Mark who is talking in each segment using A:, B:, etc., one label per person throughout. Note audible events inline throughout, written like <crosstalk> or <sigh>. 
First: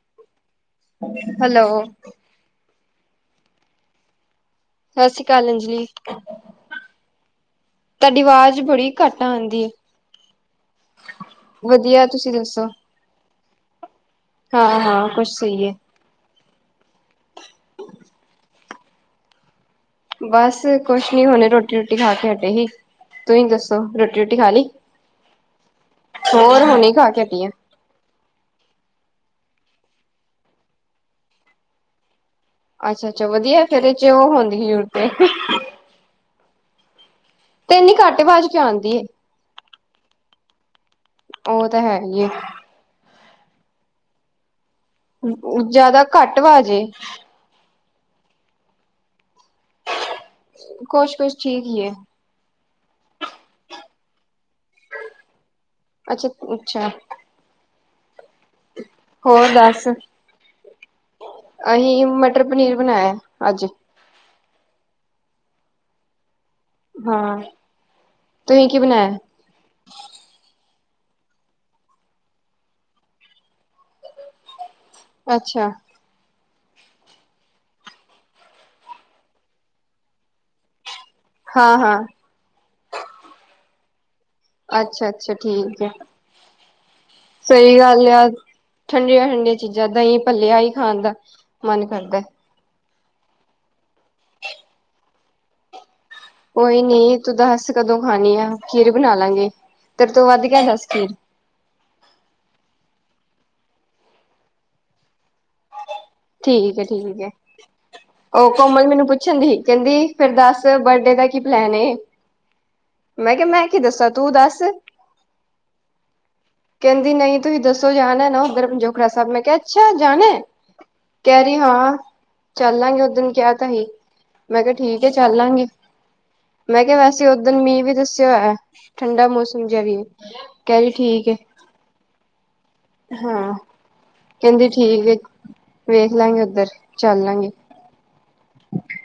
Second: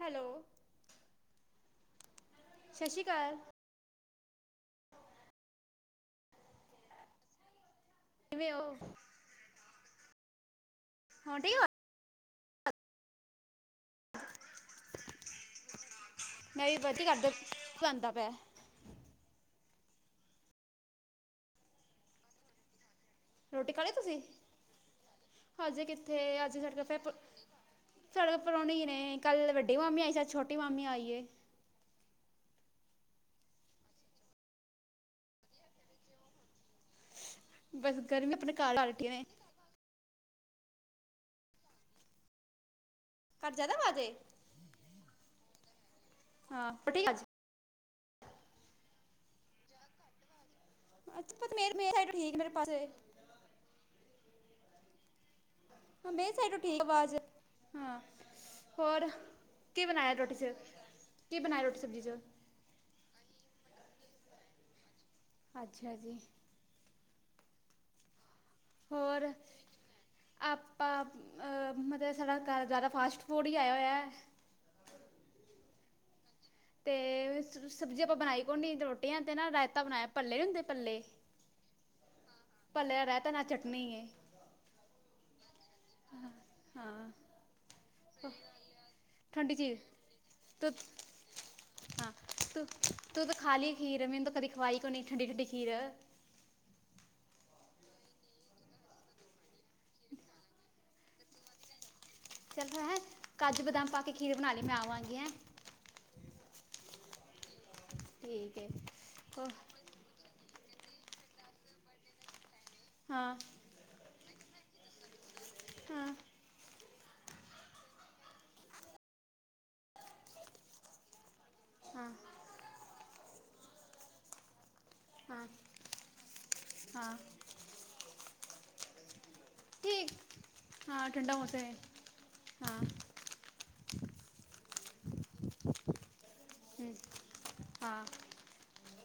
A: Hello
B: hello
A: ਸਤਿ ਸ੍ਰੀ ਅਕਾਲ।
B: ਸਤਿ ਸ੍ਰੀ ਅਕਾਲ, ਅੰਜਲੀ। ਤੁਹਾਡੀ
A: ਕਿਵੇਂ
B: ਆਵਾਜ਼
A: ਹੋ
B: ਬੜੀ ਘੱਟ ਆਉਂਦੀ ਹੈ।
A: ਹੁਣ ਠੀਕ ਹੋ
B: ਵਧੀਆ ਤੁਸੀਂ ਦੱਸੋ? ਹਾਂ- ਹਾਂ ਕੁਛ ਸਹੀ ਹੈ।
A: <unintelligible>
B: ਬਸ ਕੁਛ ਨੀ ਹੁਣੇ, ਰੋਟੀ- ਰੂਟੀ ਖਾ ਕੇ ਹਟੇ ਸੀ। ਤੁੂੰ ਹੀ ਦੱਸੋ
A: ਖਾ ਲਈ
B: ਰੋਟੀ
A: ਤੁਸੀਂ
B: ਰੂਟੀ ਖਾ ਲਈ?
A: ਹਜੇ ਕਿੱਥੇ ਅਜੇ
B: ਹੋਰ
A: ਸੜਕ
B: ਹੁਣੇ
A: ਫਿਰ
B: ਖਾ ਕੇ ਹਟੀ ਆ,
A: ਸੜਕ ਪਰੋਣੀ ਨੇ ਕੱਲ ਵੱਡੀ ਮਾਮੀ ਆਈ ਅੱਜ ਛੋਟੀ ਮਾਮੀ ਆਈ।
B: ਅੱਛਾ -ਅੱਛਾ ਵਧੀਆ, ਫਿਰ ਚ ਉਹ ਹੋਣ ਦੀ ਕੀ ਸੀ ਤੇ ਇੰਨੀ
A: ਬਸ
B: ਘੱਟ
A: ਗਰਮੀ
B: ਆਵਾਜ਼
A: ਆਪਣੇ
B: ਕਿਉ
A: ਘਰ
B: ਆਉਂਦੀ?
A: ਪਾਲਟੀ ਨੇ
B: ਉਹ ਤਾਂ ਹੈ ਗਾਂਈ ਐ।
A: ਹਰ ਜ਼ਿਆਦਾ ਵਜ਼ੇ <unintelligible>
B: ਜਿਆਦਾ ਘੱਟ ਵਾਜ ਏ।
A: ਪਰ ਠੀਕ ਅੱਜ
B: ਕੁਛ-ਕੁਛ ਠੀਕ ਹੀ ਏ।
A: <unintelligible> ਹੁਣ ਆਈ ਤੁਹਾਨੂੰ ਠੀਕ
B: ਅੱਛਾ-ਅੱਛਾ,
A: ਆਵਾਜ਼ ਹਾਂ? ਹੋਰ ਕੀ ਬਣਾਇਆ ਰੋਟੀ ਦੇ ਵਿੱਚ
B: ਅਸੀਂ ਮਟਰ, ਪਨੀਰ ਬਣਾਇਆ ਅੱਜ।
A: ਅੱਛਾ ਜੀ।
B: ਹਾਂ ਤੁਸੀਂ ਕੀ ਬਣਾਇਆ?
A: ਆਪ ਅ ਮਤਲਬ ਸਾਡਾ ਘਰ ਜਿਆਦਾ ਫਾਸਟ ਫੂਡ ਹੀ ਆਇਆ ਹੋਇਆ।
B: ਅੱਛਾ।
A: ਤੇ ਸਬਜ਼ੀ ਆਪਾਂ ਬਣਾਈ ਕੋਨੀ ਰੋਟੀਆਂ ਤੇ ਨਾ ਰਾਇਤਾ ਬਣਾਇਆ ਭੱਲੇ ਨੀ ਹੁੰਦੇ ਭੱਲੇ।
B: ਹਾਂ- ਹਾਂ।
A: ਭੱਲੋ ਦਾ ਰਾਇਤਾ ਨਾਲ ਚਟਣੀ ਹੈ।
B: ਅੱਛਾ- ਅੱਛਾ ਠੀਕ ਹੈ।
A: ਹਾਂ
B: ਸਹੀ ਗੱਲ ਯਾਰ। ਠੰਡੀਆਂ -ਠੰਡੀਆਂ
A: ਠੰਡੀ ਚੀਜ਼
B: ਚੀਜ਼ਾਂ ਦਹੀਂ ਭੱਲੇ ਆ
A: ਤੂੰ
B: ਹੀ ਖਾਣ ਦਾ ਮਨ
A: ਹਾਂ
B: ਕਰਦਾ ਹੈ।
A: ਤੂੰ ਤੂੰ ਤਾਂ ਖਾ ਲਈ ਖੀਰ, ਮੈਨੂੰ ਤਾਂ ਕਦੇ ਖਵਾਈ ਕੋਈ ਨਹੀਂ ਠੰਡੀ -ਠੰਡੀ ਖੀਰ।
B: ਕੋਈ ਨੀ ਤੂੰ ਦੱਸ ਕਦੋਂ ਖਾਣੀ ਆ, ਖੀਰ ਬਣਾ ਲਾਂਗੇ। ਤੇ ਤੂੰ ਵੱਧ ਗਿਆਦਾ ਸਕਰੀਮ
A: ਚੱਲ ਹੈਂ ਕਾਜੂ ਬਦਾਮ ਪਾ ਕੇ ਖੀਰ ਬਣਾ ਲਈ ਮੈਂ ਆਵਾਂਗੀ ਐ।
B: ਠੀਕ ਹੈ। ਠੀਕ ਹੈ ਉਹ
A: ਠੀਕ ਹੈ
B: ਕੋਮਲ ਮੈਨੂੰ ਪੁੱਛਣ
A: ਹਾਂ
B: ਦੀ ਸੀ ਕਹਿੰਦੀ ਫੇਰ ਦੱਸ? ਦੱਸ ਬਰਡੇ ਦਾ ਕੀ ਬਣਾਈ ਐ।
A: ਹਾਂ
B: ਮੈਂ ਕਿਹਾ ਮੈਂ ਕੀ ਦੱਸਾਂ ਤੂੰ ਦੱਸ।
A: ਹੂ
B: ਕਹਿੰਦੀ ਨਹੀਂ ਤੁਸੀਂ ਦੱਸੋ ਜਾਣਾ ਨਾ ਉੱਧਰ ਪਜੋੋਖੜਾ ਸਾਹਿਬ। ਮੈਂ ਕਿਹਾ ਅੱਛਾ ਜਾਣਾ ਐ। ਕਹਿ ਰਹੀ ਹਾਂ ਚੱਲਾਂਗੇ ਉਸ ਦਿਨ ਕਿਹਾ ਤਾਂ ਹੀ ਮੈਂ ਕਿਹਾ ਠੀਕ ਹੈ।
A: ਹਾਂ
B: ਚੱਲਾਂਗੇ ਮੈਂ ਕਿਹਾ
A: ਹਾਂ
B: ਵੈਸੇ ਓਦਣ ਮੀਂਹ ਵੀ ਦੱਸਿਆ ਹੋਇਆ ਠੰਡਾ ਮੌਸਮ ਸਮਝਿਆ ਵੀ
A: ਠੀਕ
B: ਕੱਲ
A: ਹਾਂ
B: ਠੀਕ।
A: ਠੰਡਾ ਮੌਸਮ ਹੈ ਹਾਂ
B: ਹੂ ਕਹਿੰਦੀ ਠੀਕ ਵੇਖ ਲਾਂਗੇ, ਉੱਧਰ ਚੱਲ ਲਾਂਗੇ।
A: ਹਾਂ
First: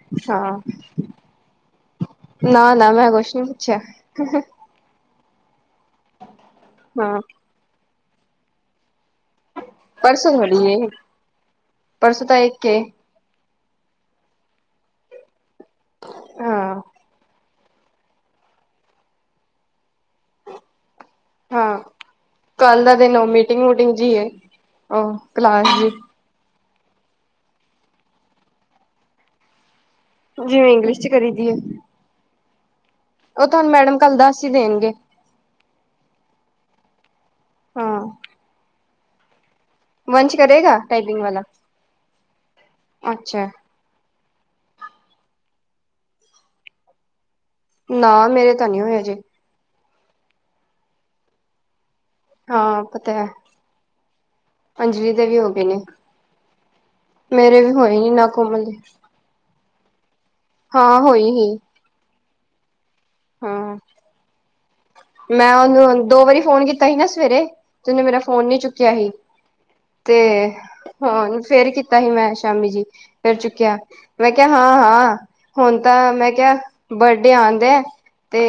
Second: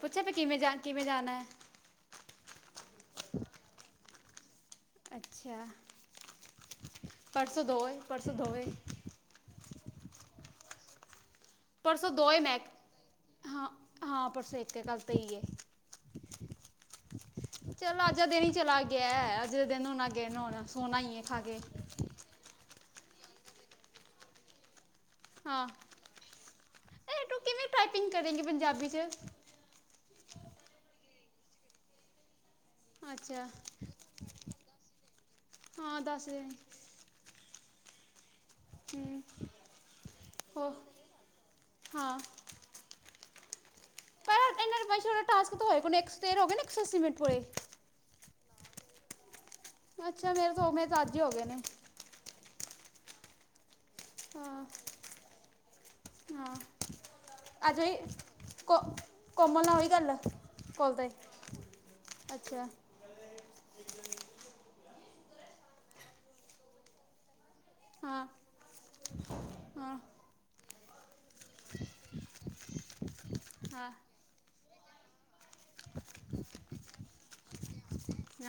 A: ਪੁੱਛਿਆ ਵੀ
B: ਹਾਂ
A: ਕਿਵੇਂ ਜਾ ਕਿਵੇਂ ਜਾਣਾ ਐ।
B: ਨਾ ਨਾ ਮੈਂ ਕੁਛ ਨੀ ਪੁੱਛਿਆ।
A: ਅੱਛਾ।
B: ਹਾਂ
A: ਪਰਸੋਂ ਦੋਏ ਪਰਸੋਂ ਦੋਏ।
B: ਪਰਸੋਂ ਥੋੜੀ ਹੈ ਪਰਸੋਂ ਤਾਂ ਇੱਕ ਕੇ
A: ਹੂ ਹੂ ਪਰਸੇ ਇੱਕ ਐ ਕੱਲ ਤੇਈ ਐ।
B: ਹੂ
A: ਚਲ ਅੱਜ ਦਾ ਦਿਨ ਹੀ ਚਲਾ ਗਿਆ ਐ। ਅਗਲੇ ਦੇ ਦਿਨ ਹੁਣ ਅੱਗੇ ਨਹਾਣਾ ਸੋਹਣਾ ਈ ਇਹ ਖਾਗੇ।
B: ਹਾਂ ਕੱਲ ਦਾ ਦਿਨ ਮੀਟਿੰਗ ਵੂਟਿੰਗ ਜੀ ਐ। ਉਹ ਕਲਾਸ
A: ਹਾਂ
B: ਜ
A: ਇਹ ਕਿਵੇਂ ਟਾਈਪਿੰਗ ਕਰੇਗੀ ਪੰਜਾਬੀ ਚ
B: ਜਿਵੇ ਇੰਗਲਿਸ਼ ਚ ਕਰੀ ਦੀ ਹੈ।
A: ਅੱਛਾ
B: ਉਹ ਤੁਹਾਨੂੰ ਮੈਡਮ ਕੱਲ ਦੱਸ ਹੀ ਦੇਣਗੇ।
A: ਹਾਂ ਦੱਸ ਦੇ
B: ਹਾਂ।
A: ਹੂ
B: ਵੰਸ਼ ਕਰੇਗਾ ਟਾਈਪਿੰਗ ਵਾਲਾ।
A: ਹਾਂ
B: ਅੱਛਾ
A: ਪਰ ਇਨੇ ਵੰਸ਼ ਟਾਸਕ ਹੋਏ ਨੀ, ਸੌ ਤੇਰ ਹੋਏ ਇੱਕ ਸੌ ਅੱਸੀ ਮਿੰਟ ਕੋਲੇ
B: ਨਾ ਮੇਰੇ ਤਾਂ ਨਹੀਂ ਹੋਇਆ ਜੇ
A: ਅੱਛਾ। ਮੇਰੇ ਤਾਂ ਓ ਮੇਰੇ ਤਾਂ ਅੱਜ ਹੀ ਹੋ ਗਏ ਨੇ
B: ਹਾਂ। ਪਤਾ ਏ
A: ਹਾਂ
B: ਅਨਜਲੀ ਦੇ ਵੀ ਹੋ ਗਏ ਨੇ
A: ਹਾਂ,
B: ਮੇਰੇ ਵੀ
A: ਅੱਜਈ
B: ਹੋਏ ਨੀ ਨਾ ਕੋਮਲ ਦੇ
A: ਕੋ-ਕੋਮਲ ਨਾਲ ਹੋਈ ਗੱਲ? ਕੋਲ
B: ਹਾਂ
A: ਤੇ
B: ਹੋਈ, ਹੋਈ।
A: ਅੱਛਾ।
B: ਹੂ, ਮੈਂ ਉਹਨੂੰ ਦੋ ਵਾਰੀ ਫੋਨ ਕੀਤਾ ਸੀ ਨਾ ਸਵੇਰੇ ਤੇ ਉਹਨੇ ਮੇਰਾ
A: ਹਾਂ
B: ਫੋਨ ਨੀ ਚੁੱਕਿਆ ਸੀ।
A: ਹਾਂ
B: ਤੇ ਹਾਂ। ਫੇਰ ਕੀਤਾ ਸੀ ਮੈਂ ਸ਼ਾਮੀ ਜੀ ਫਰ ਚੁੱਕਿਆ।
A: ਹਾਂ
B: ਮੈਂ ਕਿਹਾ ਹਾਂ, ਹਾਂ ਹੁਣ ਤਾਂ ਮੈਂ ਕਿਹਾ ਬਰਡੇ ਆਂਡਿ ਐ।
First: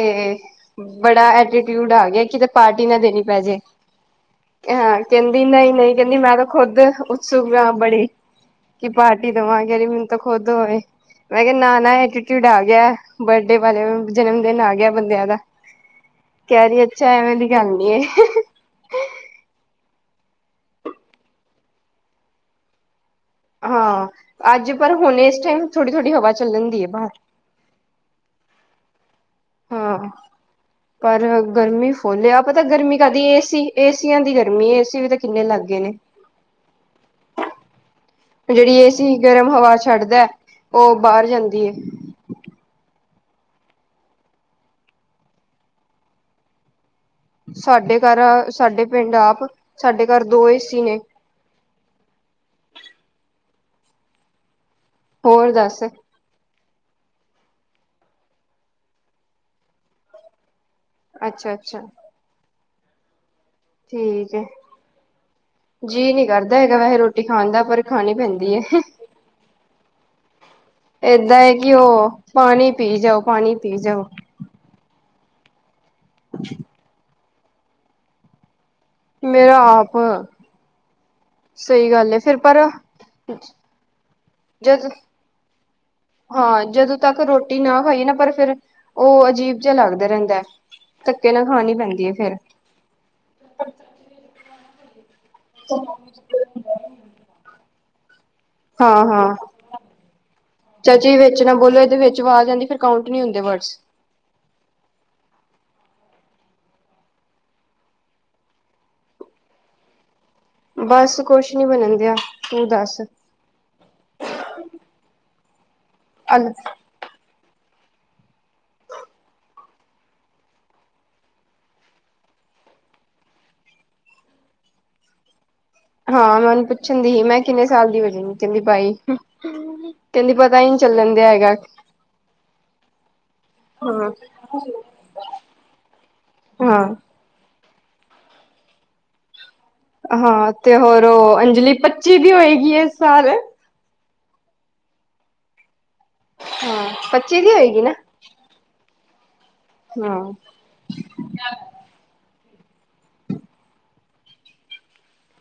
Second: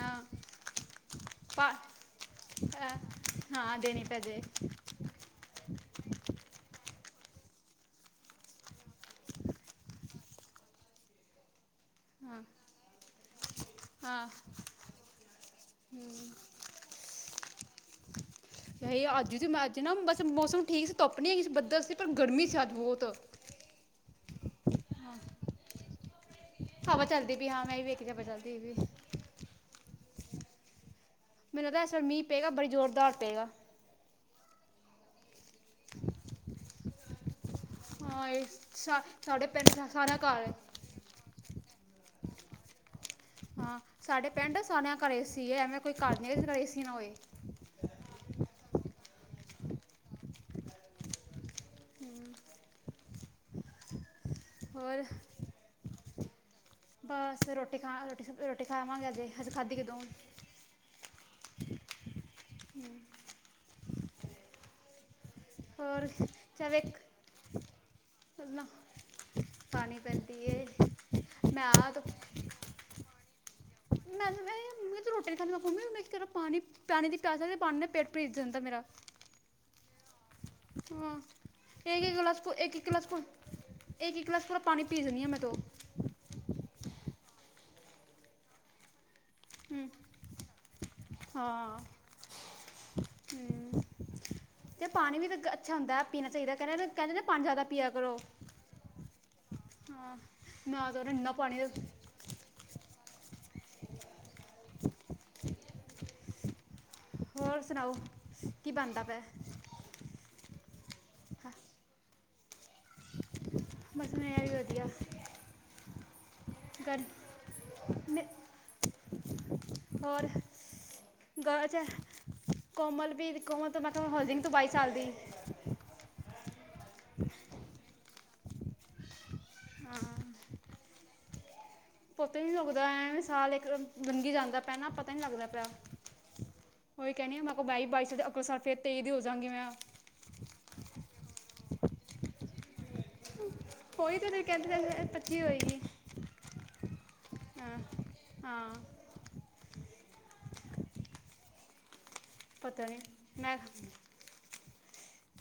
A: ਹਾਂ
B: ਬੜਾ।
A: ਪਾ
B: ਐਟੀਟਿਊਡ ਆ ਗਿਆ ਕਿਤੇ ਪਾਰਟੀ ਨਾ ਦੇਣੀ ਪੈ ਜੇ
A: ਹਾਂ ਦੇਣੀ ਪੈ ਜੇ
B: ਹਾਂ। ਕਹਿੰਦੀ ਨਹੀਂ ਨਹੀਂ ਕਹਿੰਦੀ ਮੈਂ ਤਾਂ ਖੁੱਦ ਸੁਖਨਾ ਬੜੀ ਕਿ ਪਾਰਟੀ ਦੇਵਾ ਗੇ। ਕੇ ਮੈਨੂੰ ਤਾਂ ਖੁਦ ਹੋਏ ਮੈਂ ਕਿਹਾ ਨਾ
A: ਹਾਂ
B: ਐਟੀਟਿਊਡ ਆ ਗਿਆ। ਬਰਡੇ ਵਾਲੇ
A: ਹਾਂ
B: ਜਨਮ ਦਿਨ ਆ ਗਿਆ ਬੰਦਿਆਂ ਦਾ। ਕਹਿ ਦੀ ਅੱਛਾ ਐਵੇਂ ਦੀ ਗੱਲ ਨੀ
A: ਚ ਅੱਜ, ਅੱਜ ਨਾ ਬਸ ਮੌਸਮ ਠੀਕ ਸੀ ਧੁੱਪ ਨੀ ਸੀ ਬੱਦਲ ਸੀ ਪਰ ਗਰਮੀ ਸੀ ਅੱਜ ਬਹੁਤ
B: ਹਾਂ। ਅੱਜ ਪਰ ਹੁਣ ਇਸ ਟਾਈਮ ਥੋੜੀ ਥੋੜ੍ਹੀ ਹਵਾ ਚੱਲਣ ਦੀ ਹੈ
A: ਹਾਂਵਾ।
B: ਬਾਹਰ
A: ਚੱਲਦੀ ਪ ਹਾਂ ਮੈਂ ਵੀ ਵੇਖਿਆ ਜਾ ਕੇ ਚੱਲਦੀ ਵੀ
B: ਹਾਂ। ਪਰ
A: ਮੈਨੂੰ ਲੱਗਦਾ
B: ਗਰਮੀ
A: ਇਸ ਵਾਰ ਮੀਂਹ
B: ਫੋਲਿਆ
A: ਪਏਗਾ
B: ਪਤਾ
A: ਬੜੀ
B: ਗਰਮੀ
A: ਜ਼ੋਰਦਾਰ
B: ਕਾਹਦੀ
A: ਪਏਗਾ
B: ਏਸੀ ਏਸੀਆਂ ਦੀ ਗ ਨੀ ਏਸੀ ਵੀ ਤਾਂ ਕਿੰਨੇ ਲੱਗ ਗੇਏ ਨੇ
A: ਹਾਂ ਇਹ
B: ਜਿਹੜੀ
A: ਸਾ
B: ਏਸੀ
A: ਸਾਡੇ
B: ਗਰਮ
A: ਪਿੰਡ
B: ਹਵਾ
A: ਸਾਰਿਆਂ
B: ਛੱਡਦਾ।
A: ਘਰ
B: ਉਹ ਬਾਹਰ ਜਾਂਦੀ ਐ।
A: ਹਾਂ। ਸਾਡੇ ਪਿੰਡ ਸਾਰਿਆਂ ਦੇ ਘਰੇ ਏ-ਸੀ ਐ। ਐਵੇਂ ਕੋਈ ਘਰ ਨਹੀਂ ਹੈ, ਜਿਦੇ ਏ-ਸੀ ਨਾ ਹੋਏ।
B: ਸਾਡੇ ਘਰ ਸਾਡੇ ਪਿੰਡ ਆਪ ਸਾਡੇ ਘਰ ਦੋ ਏ-ਸੀ ਨੇ। <inaudible> ਹੋਰ ਦੱਸ।
A: ਬਸ ਰੋਟੀ ਖਾ ਰੋਟੀ, ਰੋਟੀ ਖਾਵਾਂਗੇ ਅਜੇ, ਅਜੇ ਖਾਧੀ ਕਦੋ?
B: ਅੱਛਾ ਅੱਛਾ ਠੀਕ ਹੈ।
A: ਹੋਰ
B: ਜੀ ਨਹੀਂ ਕਰਦਾ
A: ਚੱਲ
B: ਹੈਗਾ ਵੈਸੇ
A: ਇੱਕ
B: ਰੋਟੀ ਖਾਨ ਦਾ ਪਰ ਖਾਣੀ ਪੈਂਦੀ
A: ਨਾ
B: ਐ।
A: ਪਾਣੀ ਪੈਂਦੀ ਏ।
B: ਏਦਾਂ ਹੈ
A: ਮੈਂ
B: ਕਿ
A: ਆ ਤੋ
B: ਉਹ ਪਾਨੀ ਪੀ ਜਾਓ, ਪਾਨੀ ਪੀ ਜਾਓ।
A: ਮੈਂ ਮੈਂ ਮੈਂ ਰੋਟੀ ਨ <unintelligible> ਪਾਨੀ, ਪਾਨੀ ਦੀ ਪਿਆਸ ਲੱਗਦੀ, ਪਾਨੀ ਨਾਲ ਪੇਟ ਭਰੀਤ ਜਾਂਦਾ ਮੇਰਾ।
B: ਮੇਰਾ ਆਪ।
A: ਹਾਂ,
B: ਸਹੀ
A: ਇੱਕ
B: ਗੱਲ
A: ਇੱਕ
B: ਹੈ ਫਿਰ
A: ਗਲਾਸ,
B: ਪਰ
A: ਇੱਕ ਇੱਕ ਗਲਾਸ ਫੁੱਲ ਇੱਕ, ਇੱਕ ਗਲਾਸ ਪੂਰਾ ਪਾਣੀ
B: ਜਦ
A: ਪੀ ਜਾਂਦੀ ਆਂ ਮੈਂ ਤੋ।
B: ਹਾਂ ਜਦੋਂ ਤੱਕ ਰੋਟੀ ਨਾ ਖਾਈਏ ਨਾ ਪਰ ਫਿਰ ਉਹ ਅਜੀਬ ਜਿਹਾ
A: ਹੂੰ
B: ਲੱਗਦਾ ਰਹਿੰਦਾ, ਧੱਕੇ ਨਾ ਖਾਨੀ
A: ਹਾਂ
B: ਪੈਂਦੀ ਹੈ ਫੇਰ।
A: ਹੂੰ। ਪਾਨੀ ਵੀ ਤਾਂ ਅੱਛਾ ਹੁੰਦਾ ਪੀਨਾ ਚਾਹੀਦਾ, ਕਹਿੰਦੇ, ਕਹਿੰਦੇ ਪਾਨੀ ਜ਼ਿਆਦਾ ਪਿਆ ਕਰੋ।
B: ਹਾਂ-ਹਾਂ,
A: ਹਾਂ ਮੈਂ ਤਾਂ
B: ਚਾਚੀ
A: ਇੰਨਾ
B: ਵਿੱਚ ਨਾ
A: ਪਾਣੀ
B: ਬੋਲੋ ਇਹਦੇ ਵਿੱਚ ਆ ਜਾਂਦੀ ਫਿਰ ਕੌਣ ਨਹੀਂ ਹੁੰਦੇ ਵਰਡਸ
A: ਹੋਰ ਸੁਨਾਓ ਕੀ ਬਨਦਾ ਪਿਆ?
B: ਬਸ ਕੁਛ ਨੀ ਬਨਨ ਦਿਆ, ਤੂੰ ਦੱਸ।
A: ਬਸ ਮੈਂ ਵੀ ਵਧੀਆ।
B: ਐਲ
A: <unintelligible> ਮੈਂ ਹੋਰ? <unintelligible> ਕੋਮਲ ਵੀ, ਕੋਮਲ ਤੋਂ ਮੈਂ ਕਿਹਾ ਹੋ ਜੇਂਗੀ ਤੂੰ ਬਾਈ ਸਾਲ ਦੀ।
B: ਹਾਂ ਮੈਂ ਉਹਨੂੰ ਪੁੱਛਣ ਦੀ ਸੀ, ਮੈਂ ਕਿੰਨੇ ਸਾਲ ਦੀ ਹੋ ਜੇਂਗੀ? ਕਹਿੰਦੀ ਬਾਈ, ਕਹਿੰਦੀ ਪਤਾ ਹੀ ਨਹੀ ਚੱਲਨ। <unintelligible>
A: ਪਤਾ ਹੀ ਨੀ ਲੱਗਦਾ, ਐਨ ਸਾਲ ਇੱਕ
B: ਹਾਂ
A: ਲੰਗੀ ਜਾਂਦਾ ਪਿਆ ਨਾ ਪਤਾ ਨੀ ਲੱਗਦਾ ਪਿਆ।
B: ਹਾਂ
A: ਉਹੀ ਕਹਿਨੀ ਮੈਂ ਕਿਹਾ ਬਾਈ-ਬਾਈ, ਅਗਲੇ ਸਾਲ ਫਿਰ ਤੇਈ ਦੀ ਹੋ ਜਾਾਂਗੀ ਮੈਂ।
B: ਹਾਂ, ਤੇ ਹੋਰ ਉਹ ਅੰਜਲੀ ਪੱਚੀ ਵੀ ਹੋਏਗੀ ਇਸ ਸਾਲ।
A: ਉਈ ਤੇਰੇ ਕਹਿੰਦੇ ਇਹ ਪਰਚੀ ਹੋਈਗੀ।
B: ਹਾਂ ਪੱਚੀ ਦੀ ਹੋਏਗੀ ਨਾ?
A: ਹਾ।
B: ਹਾਂ।
A: ਪਤਾ ਨੀ, ਮੈਂ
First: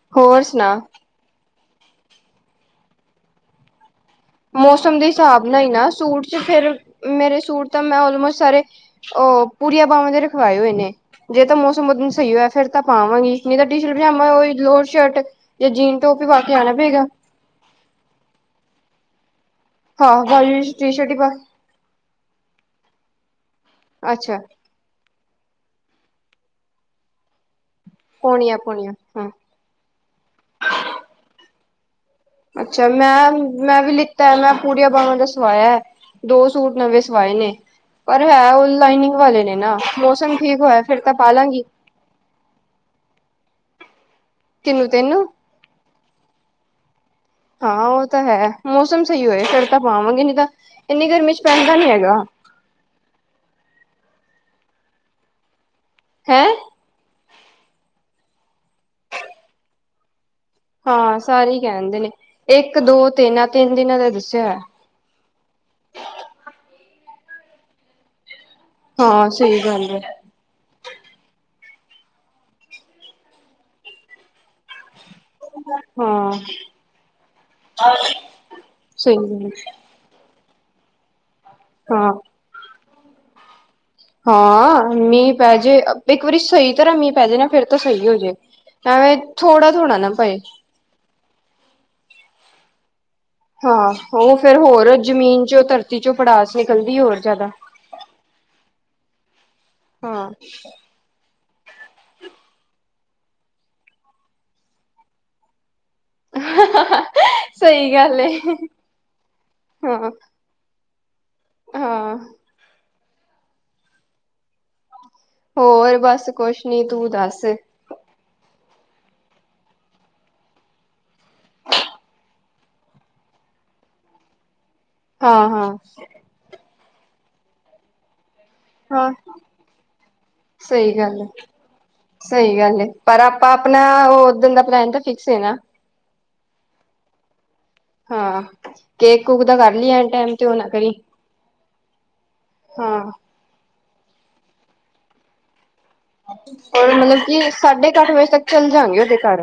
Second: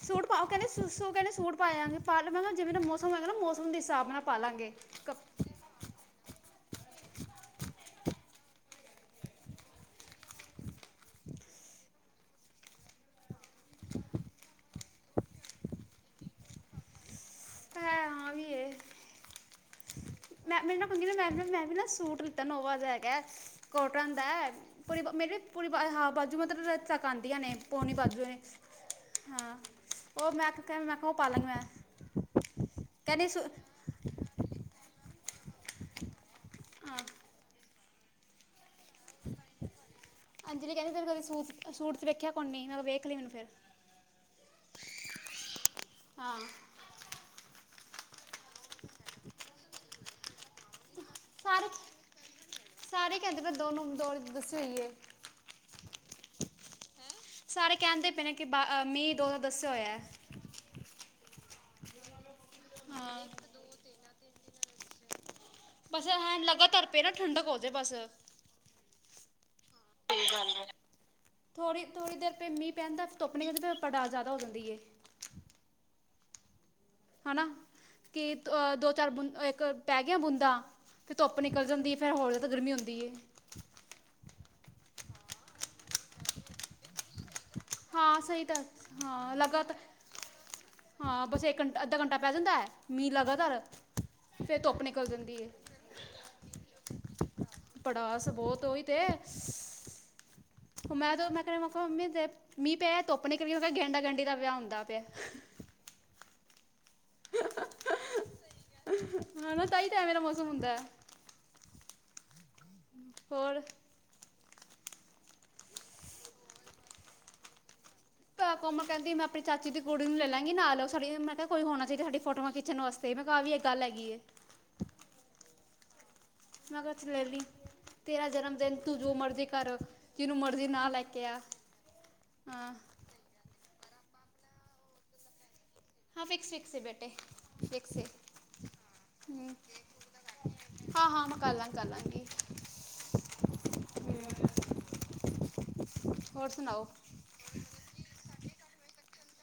A: ਸੂਟ
B: ਹੋਰ
A: ਪਾਓ, ਕਹਿੰਦੇ
B: ਸੁਣਾ
A: <unintelligible> ਕਹਿੰਦੇ ਸੂਟ ਪਾਏ ਆਂਗੇ, ਪਾ ਲੋ, ਮੈਂ ਜਿਵੇਂ ਦਾਂ ਮੌਸਮ ਹੋਏਗਾ ਨਾ ਮੌਸਮ ਦੇ ਹਿਸਾਬ ਨਾਲ ਪਾ ਲਾਂਗੇ
B: ਮੌਸਮ ਦੇ
A: ਕੱਪ
B: ਹਿਸਾਬ ਨਾਲ ਹੀ ਨਾ ਸੂਟ ਫੇਰ ਮੇਰੇ ਸੂਟ ਤਾਂ ਮੈਂ ਉਲਮੋਸਟ ਸਾਰੇ ਉਹ ਪੂਰੀਆਂ ਬਾਵਾਂ ਦੇ ਰਖਵਾਏ ਹੋਏ ਨੇ। ਜੇ ਤਾਂ ਮੌਸਮ ਉਹਦਨ ਸਹੀ ਹੋਇਆ ਫੇਰ ਤਾਂ ਪਾ ਆਵਾਂਗੀ, ਨਹੀਂ ਤਾਂ ਟੀ ਸ਼ਰਟ ਪਜਾਮਾ ਹੋਈ ਲੋਟ ਸ਼ਰਟ ਯਾ ਜੀਨ ਟੋਪ ਪਾ ਕੇ ਆਨਾ ਪਏਗਾ।
A: ਹੈ ਹਾਂ ਵੀ ਇਹ
B: ਹਾਂ
A: ਮੈਂ
B: ਵਾਲੀ
A: ਮੇਰੇ ਨਾ <unintelligible>
B: ਟੀ
A: ਮੈਂ ਵੀ
B: ਸ਼ਰਟ ਹੀ ਪਾ
A: ਨਾ, ਮੈਂ ਵੀ ਨਾ ਸੂਟ ਲਿੱਤਾ ਨੋਵਾ ਜਾ ਹੈਗਾ, ਕੋਟਨ ਦਾ
B: ਅੱਛਾ
A: ਐ ਪੂਰੀ ਮੇਰੀ ਵੀ ਪੂਰੀ ਹਾਂ ਬਾਜੂ ਮਤਲਬ <unintelligible> ਤੱਕ ਆਂਦੀਆਂ ਨੇ। ਪੋਨੀ ਬਾਜੂ ਨੇ,
B: ਪਾਉਣੀ ਆ ਪਾਉਣੀ ਆ
A: ਹਾਂ ਉਹ ਮੈਂ, ਮੈਂ ਕਿਹਾ ਉਹ ਪਾ ਲਾ ਮੈਂ।
B: ਅੱਛਾ
A: ਕਹਿੰਦੀ
B: ਮੈਂ
A: ਸੂ
B: ਮੈਂ ਵੀ ਲਿੱਤਾ ਐ, ਮੈਂ ਪੂਰੀਆਂ ਬਾਵਾ ਦਾ ਸਵਾਇਆ ਐ। ਦੋ ਸੂਟ
A: ਹਾਂ
B: ਨਵੇਂ ਸਵਾਏ ਨੇ ਪਰ ਹੈ ਉਹ ਲਾਈਨਿੰਗ ਵਾਲੇ ਨੇ ਨਾ। ਮੌਸਮ ਠੀਕ
A: ਅੰਜਲੀ
B: ਹੋਇਆ
A: ਕਹਿੰਦੀ
B: ਫਿਰ
A: ਤੈਨੂੰ
B: ਤਾਂ
A: ਕਦੀ
B: ਪਾ
A: ਸੂਟ
B: ਲਾਂਗੀ
A: ਚ, ਸੂਟ ਚ ਵੇਖਿਆ ਕੋਨੀ, ਮੈਂ ਕਿਹਾ ਵੇਖ ਲਈ ਮੈਨੂੰ ਫਿਰ।
B: ਤੈਨੂੰ ਤੈਨੂੰ
A: ਹਾਂ
B: ਹਾਂ ਉਹ ਤਾਂ ਹੈ, ਮੌਸਮ ਸਹੀ ਹੋਏ ਫੇਰ ਤੇ ਪਾ ਆਵਾਂਗੇ ਨਹੀਂ ਤਾਂ ਇੰਨੀ ਗਰਮੀ ਚ
A: ਸਾਰੇ
B: ਪੈਂਦਾ ਨੀ ਹੈਗਾ।
A: ਦੌਲ ਦੱਸੀ ਹੋਈ ਏ।
B: ਹੈਂ?
A: ਸਾਰੇ ਕਹਿੰਦੇ ਪਏ ਨੇ ਕਿ ਬ ਮੀਂਹ ਦੋ ਦਾ ਦੱਸਿਆ ਹੋਇਆ।
B: ਹਾਂ ਸਾਰੇ ਹੀ ਕਹਿੰਦੇ ਨੇ ਇੱਕ, ਦੋ,
A: ਹਾਂ
B: ਤਿੰਨ, ਇਹ ਤਿੰਨ ਦਿਨਾਂ ਦਾ ਦੱਸਿਆ ਹੋਈਆ ਐ।
A: ਬਸ ਹ ਲਗਾਤਾਰ ਪਏ ਨਾ ਠੰਡਕ ਹੌਜੇ ਬਸ
B: ਹਾਂ ਸਹੀ ਗੱਲ ਹੈ
A: ਸਹੀ ਗੱਲ ਹੈ। ਥੋੜ੍ਹੀ‌, ਥੋੜ੍ਹੀ ਦੇਰ ਪ ਮੀਂਹ ਪਹਿਦਾ ਧੁੱਪ ਨੀਕਲਦੀ ਜਿਆਦਾ ਹੋ ਜਾਂਦੀ।
B: ਹਾ।
A: ਹਨਾ ਕਿ, ਦੋ ਚਾਰ
B: ਸਹੀ
A: ਬ
B: ਗੱਲ
A: ਇੱਕ ਪੈ ਗਿਆ ਬੂੰਦਾ ਧੁੱਪ ਨਿਕਲ ਜਾਂਦੀ ਹੈ
B: ਹਾਂ
A: ਫਿਰ ਹੋਰ ਜ਼ਿਆਦਾ ਗਰਮੀ ਹੁੰਦੀ ਹੈ
B: ਹਾਂਅ, ਮੀ ਪੈਜੇ, ਇੱਕ ਵਾਰੀ ਸਹੀ ਤਰਾ ਮੀ ਪੈਜੇ ਨਾ। ਫੇਰ ਤਾਂ ਹੋ
A: ਹਾਂ
B: ਜੇ।
A: ਸਹੀ ਤਾਂ,
B: ਐਵੇਂ
A: ਹਾਂ
B: ਥੋੜਾ
A: ਲਗਾਤਾਰ,
B: ਥੋੜਾ ਨਾ ਪਏ।
A: ਹਾਂ ਬਸ ਇੱਕ ਘੰਟਾ, ਅੱਧਾ ਘੰਟਾ <inaudible>
B: ਹਾਂ ਓ ਫੇਰ
A: ਫਿਰ ਧੁੱਪ
B: ਹੋਰ
A: ਨਿਕਲ ਜਾਂਦੀ
B: ਜ਼ਮੀਨ
A: ਹੈ
B: ਚੋਂ ਧਰਤੀ ਚੋਂ ਭੜਾਸ ਨਿਕਲਦੀ ਹੋਰ ਜ਼ਿਆਦਾ।
A: ਭੜਾਸ ਬੋਹਤ ਓ ਈ ਤੇ।
B: ਹਾਂ
A: ਮੈਂ ਤੇ, ਮੈਂ ਕ ਮ ਮੰਮੀ ਦੇ ਮੀ ਪੈ ਧੁੱਪ ਨਿਕਲੀ ਮੈ ਕਿਹਾ, ਗੈਡਾਂ-ਗੈਂਡੀ ਦਾ ਵਿਆਹ ਹੁੰਦਾ ਪਿਆ।
B: <inaudible> ਸਹੀ ਗੱਲ ਏ
A: ਹੈ ਨਾ ਤਾਂ ਹੀ ਤਾਂ
B: ਹਾਂ।
A: ਐਵੇਂ ਦਾ ਮੌਸਮ ਹੁੰਦਾ ਹੈ
B: ਹਾਂਅ
A: ਹੋਰ
B: ਹੋਰ ਬੱਸ ਕੁਸ ਨੀ ਤੂੰ ਦੱਸ।
A: ਕੌਮਲ ਕੈਂਦੀ ਮੈਂ ਆਪਣੀ ਚਾਚੇ ਦੀ ਕੁੜੀ ਨੂੰ ਲੈ ਲਾਂਗੀ ਨਾ ਸਾਡੀ। ਮੈਂ ਕਿਹਾ ਕੋਈ ਹੋਣਾ ਚਾਹੀਦਾ ਸਾਡੀ ਫੋਟੋਆਂ ਖਿੱਚਣ ਵਾਸਤੇ ਵੀ ਇਹ ਗੱਲ ਹੇਗੀ ਏ।
B: ਹਾਂ, ਹਾਂ
A: ਮਗਰ ਚ ਲੇਲੀ ਤੇਰਾ ਜਨਮ ਤੇ ਤੂੰ
B: ਹਾਂ।
A: ਜੋ ਮਰਜ਼ੀ ਕਰ, ਜਿਹਨੂੰ ਮਰਜ਼ੀ ਨਾ
B: ਸਹੀ
A: ਲੈ
B: ਗੱਲ
A: ਕੇ
B: ਏ
A: ਆ।
B: ਸਹੀ
A: ਹਾਂ
B: ਗੱਲ ਹੈ। ਪਰ ਆਪਾਂ ਆਪਨਾ ਓਦਨ ਦਾ ਪਲੈਨ ਤਾਂ ਫਿਕਸ ਏ ਨਾ।
A: ਹਾਂ ਫਿਕਸ, ਫਿਕਸ ਬੇਟੇ ਫਿਕਸ ਏ।
B: ਕੇਕ-ਕੂਕ
A: ਹਮ,
B: ਦਾ ਕਰ ਲਈ ਐਣ ਟਾਈਮ ਤੇ ਉਹ ਨਾ ਕਰੀ।
A: ਹਾਂ ਹਾਂ ਮੈਂ ਕਰ ਲਾਂਗੀ ਕਰ ਲਾਂਗੀ
B: ਹਾਂ
A: ਹੋਰ ਸੁਣਾਓ
B: ਰ ਮਤਲਬ ਕਿ ਸਾਢੇ ਕੁ ਅੱਠ ਵਜੇ ਤੱਕ ਚੱਲ ਜਾਗੇ ਉਹਦੇ ਘਰ।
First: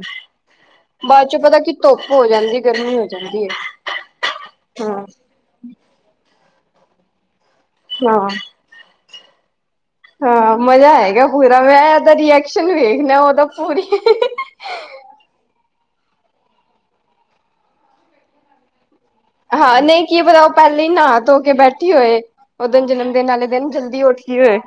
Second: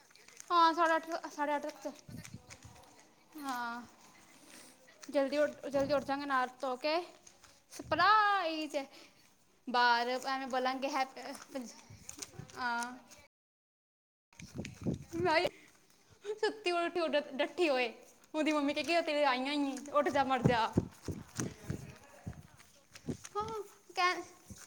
A: ਹਾਂ ਸਾਢੇ
B: ਬਾਅਦ
A: ਅੱਠ
B: ਚ
A: ਸਾਢੇ
B: ਪਤਾ
A: ਅੱਠ
B: ਕੀ
A: ਤੱਕ
B: ਧੁੱਪ
A: ਚ-
B: ਹੋ ਜਾਂਦੀ ਗਰਮੀ ਹੋ ਜਾਂਦੀ
A: ਹਾਂ
B: ਐ।
A: ਜਲਦੀ ਉਠ, ਜਲਦੀ ਉੱਠ ਜਾ ਗੇ ਨਾਅ ਧੋ ਕੇ
B: ਹਾਂ।
A: ਸਰਪਰਾਈਜ਼
B: ਹਾਂ ਮਜ਼ਾ ਹੈਗਾ ਪੂਰਾ ਮੈਂ ਉਹਦਾ ਰੀਐਕਸ਼ਨ
A: ਹਾਂ
B: ਵੇਖ ਲੇਆ ਉਹਦਾ ਪੂਰੀ
A: ਸੁੱਤੀ- ਡੱਠੀ ਹੋਏ ਉਹਦੀ ਮੰਮੀ ਕਹਿ
B: ਹਾਂ ਨਹੀਂ ਕੀ ਪਤਾ ਉਹ ਪਾਲੇ ਈ ਨਹਾ ਧੋ ਕੇ ਬੈਠੀ ਹੋਏ। ਜਨਮ ਦਿਨ
A: ਹਾਂ
B: ਆਲੇ ਦਿਨ ਜਲਦੀ ਉੱਠ
A: ਕਹਿ
B: ਗੀ ਹੋਏ।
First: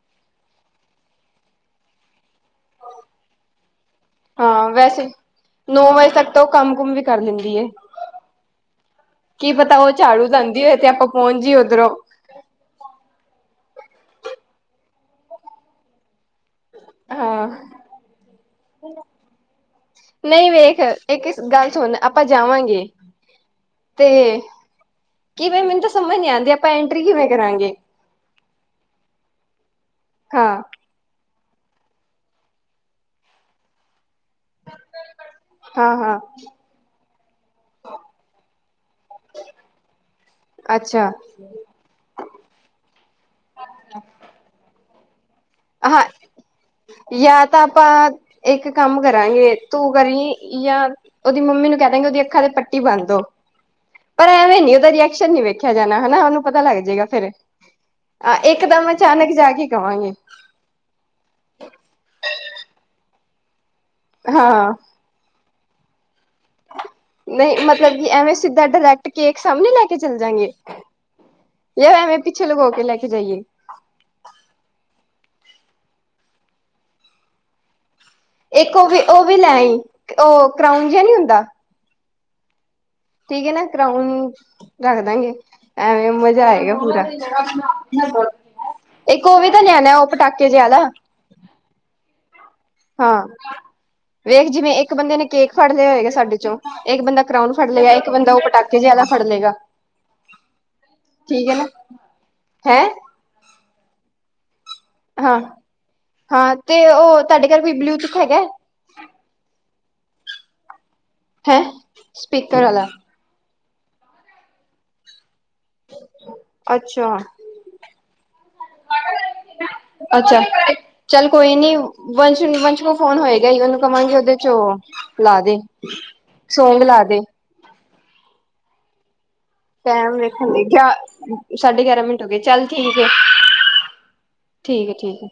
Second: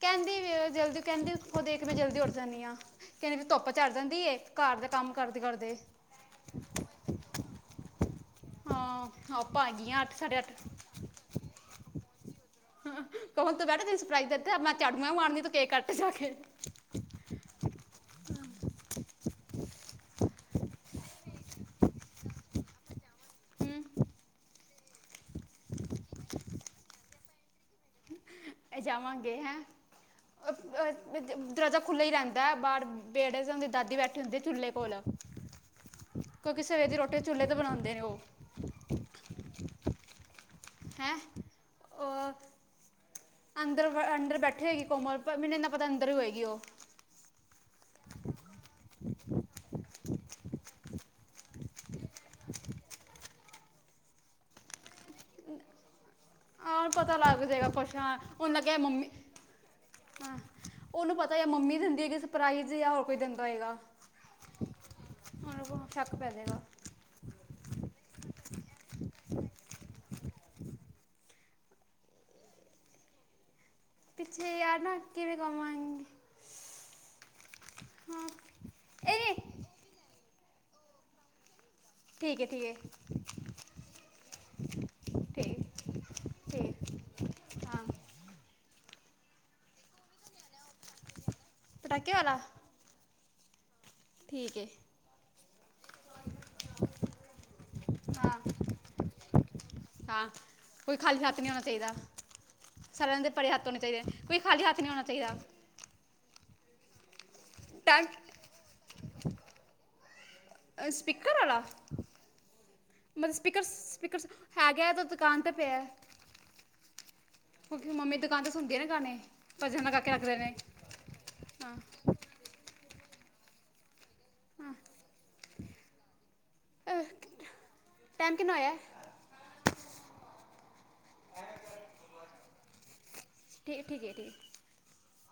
A: ਕਹਿੰਦੀ ਜਲਦੀ ਕਹਿੰਦੀ ਉਸੋ ਦੇਖ ਮੈਂ ਜਲਦੀ ਜਾਂਦੀ ਆ ਕਹਿੰਦੀ ਵੀ ਧੁੱਪ ਚੜ ਜਾਂਦੀ
B: ਹਾਂ
A: ਘਰ ਦੇ
B: ਵੈਸੇ
A: ਕੰਮ ਕਰਦੇ, ਕਰਦੇ
B: ਹੁੰਦੀ ਐ।
A: ਹਾਂ
B: ਕੀ
A: ਆਪਾਂ ਆ
B: ਪਤਾ ਓ
A: ਗਈਆਂ ਅੱਠ
B: ਝਾੜੂ
A: ਸਾਢੇ ਅੱਠ
B: ਲਾਦੀੰ ਹੋਏ ਤੇ ਆਪਾਂ ਪਹੁੰਚ ਜਈ਼ਐ ਉਧਰੋਂ
A: ਹ ਕਣ ਤੂੰ ਬਹਿ ਤੈਨੂੰ ਸਰਪਰਾਈਜ਼ ਦਿੱਤਾ ਮੈਂ ਚਾੜੂ ਮਣਨੀ ਤੂੰ ਕੇਕ ਕੱਟ ਜਾ ਕੇ।
B: <unintelligible> ਨਈ ਵੇਖ ਇੱਕ ਗੱਲ ਸੁਣ ਆਪਾਂ ਜਾਵਾਂਗੇ ਤੇ ਕੀਵੇਂ ਮੈਨੂੰ ਤਾਂ ਸਮਝ ਨੀ ਆਂਦੀ। ਆਪਾਂ ਐਂਟਰੀ ਕਿਵੇਂ ਕਰਾਂਗੇ?
A: ਜਾਵਾਂਗੇ ਹੈਅ <inaudible>
B: ਹਾਂ
A: ਦਰਵਾਜ਼ਾ ਖੁੱਲ੍ਹਲਾ ਈ ਰਹਿੰਦਾ ਐ। ਬਾਹਰ ਵੇੜੈ ਹੁੰਦੇ ਦਾਦੀ ਬੈਠੇ ਹੁੰਦੇ ਚੁਲੇ ਕੋਲ।
B: ਹਾਂ ਹਾਂ
A: ਕਿਉਂਕਿ ਸਵੇਰੇ ਦੀ ਰੋਟੀੇ ਚੁੱਲ੍ਹੇ ਤੇ ਬਨਾਉਦੇ ਨੇ ਉਹ।
B: <unintelligible> ਅੱਛਾ
A: ਹੈਂ ਓ ਅੰਦਰ ਅੰਦਰ ਬੈਠੇ ਹੋਗੀ ਕੋਮਲ। ਪਰ ਮੈਨੂੰ ਇੰਨਾ ਪਤਾ
B: ਹਾਂ,
A: ਅੰਦਰ ਹੀ ਹੋਏਗੀ ਉਹ
B: ਯਾ ਤਾਂ ਆਪਾਂ ਇੱਕ ਕੰਮ ਕਰਾਂਗੇ ਤੂੰ ਕਰੀ ਯਾ ਉਹਦੀ ਮੰਮੀ ਨੂੰ ਕਹਿ ਦਾਂਗੇ ਉਹਦੀ ਅੱਖਾਂ ਤੇ ਪੱਟੀ ਬੰਦ ਦੋ, ਪਰ ਐਵੇਂ ਨੀ ਉਹਦਾ ਰਿਏਕ ਸ਼ਨ ਨੀ ਵੇਖਿਆ ਜਾਣਾ ਹੇਨਾ ਉਹਨੂੰ ਪਤਾ ਲੱਗ
A: ਹਾਂ
B: ਜਾਏਗਾ
A: ਪਤਾ
B: ਫੇਰ,
A: ਲੱਗ ਜਾਏਗਾ ਕੁਛ ਹਾਂ
B: ਆ
A: ਉਹਨੂੰ ਲੱਗਿਆ
B: ਇੱਕਦਮ
A: ਮੰਮੀ
B: ਅਚਾਨਕ ਜਾ ਕੇ ਕਵਾਂਗੇ।
A: ਹਾਂ ਉਹਨੂੰ ਪਤਾ ਏ ਮੰਮੀ ਦਿੰਦੀ ਹੈਗੀ ਸਰਪਰਾਾਈਜ਼ ਯਾ ਹੋਰ ਕੋਈ ਦਿੰਦਾ ਹੋਏਗਾ। ਉਹਨੂੰ ਪਾਵੇ ਸ਼ੱਕ ਪੈਜੇ।
B: ਨਈ ਮਤਲਬ ਕਿ ਐਵੇਂ ਸਿੱਧਾ ਡਾਇਰੈਕਟ ਕੇਕ ਸਾਹਮਣੇ ਲੈ ਕੇ ਚੱਲ ਜਾਗੇ? ਯਾ ਵੈਵੇਂ ਪਿੱਛੇ ਲਕੋ ਕੇ ਲੈ ਕੇ ਜਾਈਏ।
A: ਪਿੱਛੇ ਯਾਰ ਨਾ ਕਿਵੇਂ ਕਵਾਂ
B: ਇੱਕ ਉਹ ਵੀ ਉਹ ਵੀ ਲੈ ਆਈ ਉਹ ਕਰਾਊਨ ਜਿਹਾ ਨਹੀਂ ਹੁੰਦਾ।
A: ਠੀਕ ਏ ਠੀਕਏ।
B: ਠੀਕ ਏ ਨਾ ਕਰਾਊਨ ਰੱਖ ਦਾਂਗੇ
A: ਠੀਕ
B: ਐਵੇਂ ਮਜ਼ਾ ਆਏਗਾ
A: ਠੀਕ
B: ਪੂਰਾ।
A: ਹਾਂ
B: ਇੱਕ ਉਹ ਵੀ ਤਾਂ ਲਿਆਨਾ ਉਹ ਪਟਾਕੇ ਜੇ ਆਲਾ।
A: ਪਟਾਕੇ ਵਾਲਾ?
B: ਹਾਂ ਵੇਖ
A: ਠੀਕ ਹੈ
B: ਜਿਵੇਂ ਇੱਕ ਬੰਦੇ ਨੇ ਕੇਕ ਫੜ ਲਿਆ ਹੋਏਗਾ ਸਾਡੇ ਚੋਂ ਇੱਕ ਬੰਦਾ ਕਰਾਊਨ ਫੜ ਲਏਗਾ ਇੱਕ ਬੰਦਾ
A: ਹਾਂ
B: ਉਹ ਪਟਾਕੇ ਜੇ ਆਲਾ ਫੜ ਲਏਗਾ।
A: ਹਾਂ ਕੋਈ ਖਾਲੀ ਹੱਥ
B: ਠੀਕ
A: ਨਹੀਂ
B: ਹੈ
A: ਹੋਣਾ
B: ਨਾ
A: ਚਾਹੀਦਾ
B: ਹੈਂ
A: ਸਾਰਿਆਂ ਦੇ ਪਰੇ ਹੱਥ ਹੋਣੇ ਚਾਹੀਦੇ। ਕੋਈ ਖਾਲੀ ਹੱਥ ਨੀ ਹੋਣਾ ਚਾਹੀਦਾ।
B: ਹਾਂ ਹਾਂ ਤੇ ਉਹ ਤੁਹਾਡੇ ਘਰ ਕੋਈ ਬਲੂਟੂਥ
A: ਟੈਂਟ
B: ਹੈਗਾ?
A: ਸਪੀਕਰ
B: ਹੈਂ ਸਪੀਕਰ ਆਲਾ।
A: ਸਪੀਕਰਸ ਸਪੀਕਰਸ ਹੈਗਾ ਤਾਂ ਦੁਕਾਨ ਤੇ ਪਿਆ।
B: ਅੱਛਾ।
A: ਕਿਉਂਕਿ ਮੰਮੀ ਦੁਕਾਨ ਤੇ ਸੁਣਦੀ ਹੈ ਨਾ ਗਾਣੇ ਭਜਨ ਲਗਾ ਕੇ ਰੱਖਦੇ
B: ਅੱਛਾ
A: ਨੇ
B: ਚੱਲ ਕੋਈ ਨੀ
A: ਹਾਂ
B: ਵੰਸ਼ ਨੂ ਵੰਸ਼ ਕੋ ਫੋਨ ਹੋਏਗਾ ਈ ਉਹਨੂੰ ਕਵਾਂਗੇ ਉਹਦੇ ਚ
A: ਹਾਂ
B: ਉਹ ਲਾ ਦੇ, ਸੋਂਗ ਲਾ ਦੇ।
A: ਟੇਮ ਕਿੰਨਾ ਹੋਇਆ?
B: ਟੇਮ ਵੇਖਨ ਗਈ ਗਯਾ ਸਾਢੇ ਗਿਆਰਾਂ ਮਿੰਟ ਹੋ ਗਏ ਚੱਲ ਠੀਕ ਏ,
A: ਠੀਕ ਠੀਕ ਹੈ ਠੀਕ ਹੈ
B: ਠੀਕ ਏ-ਠੀਕ ਏ।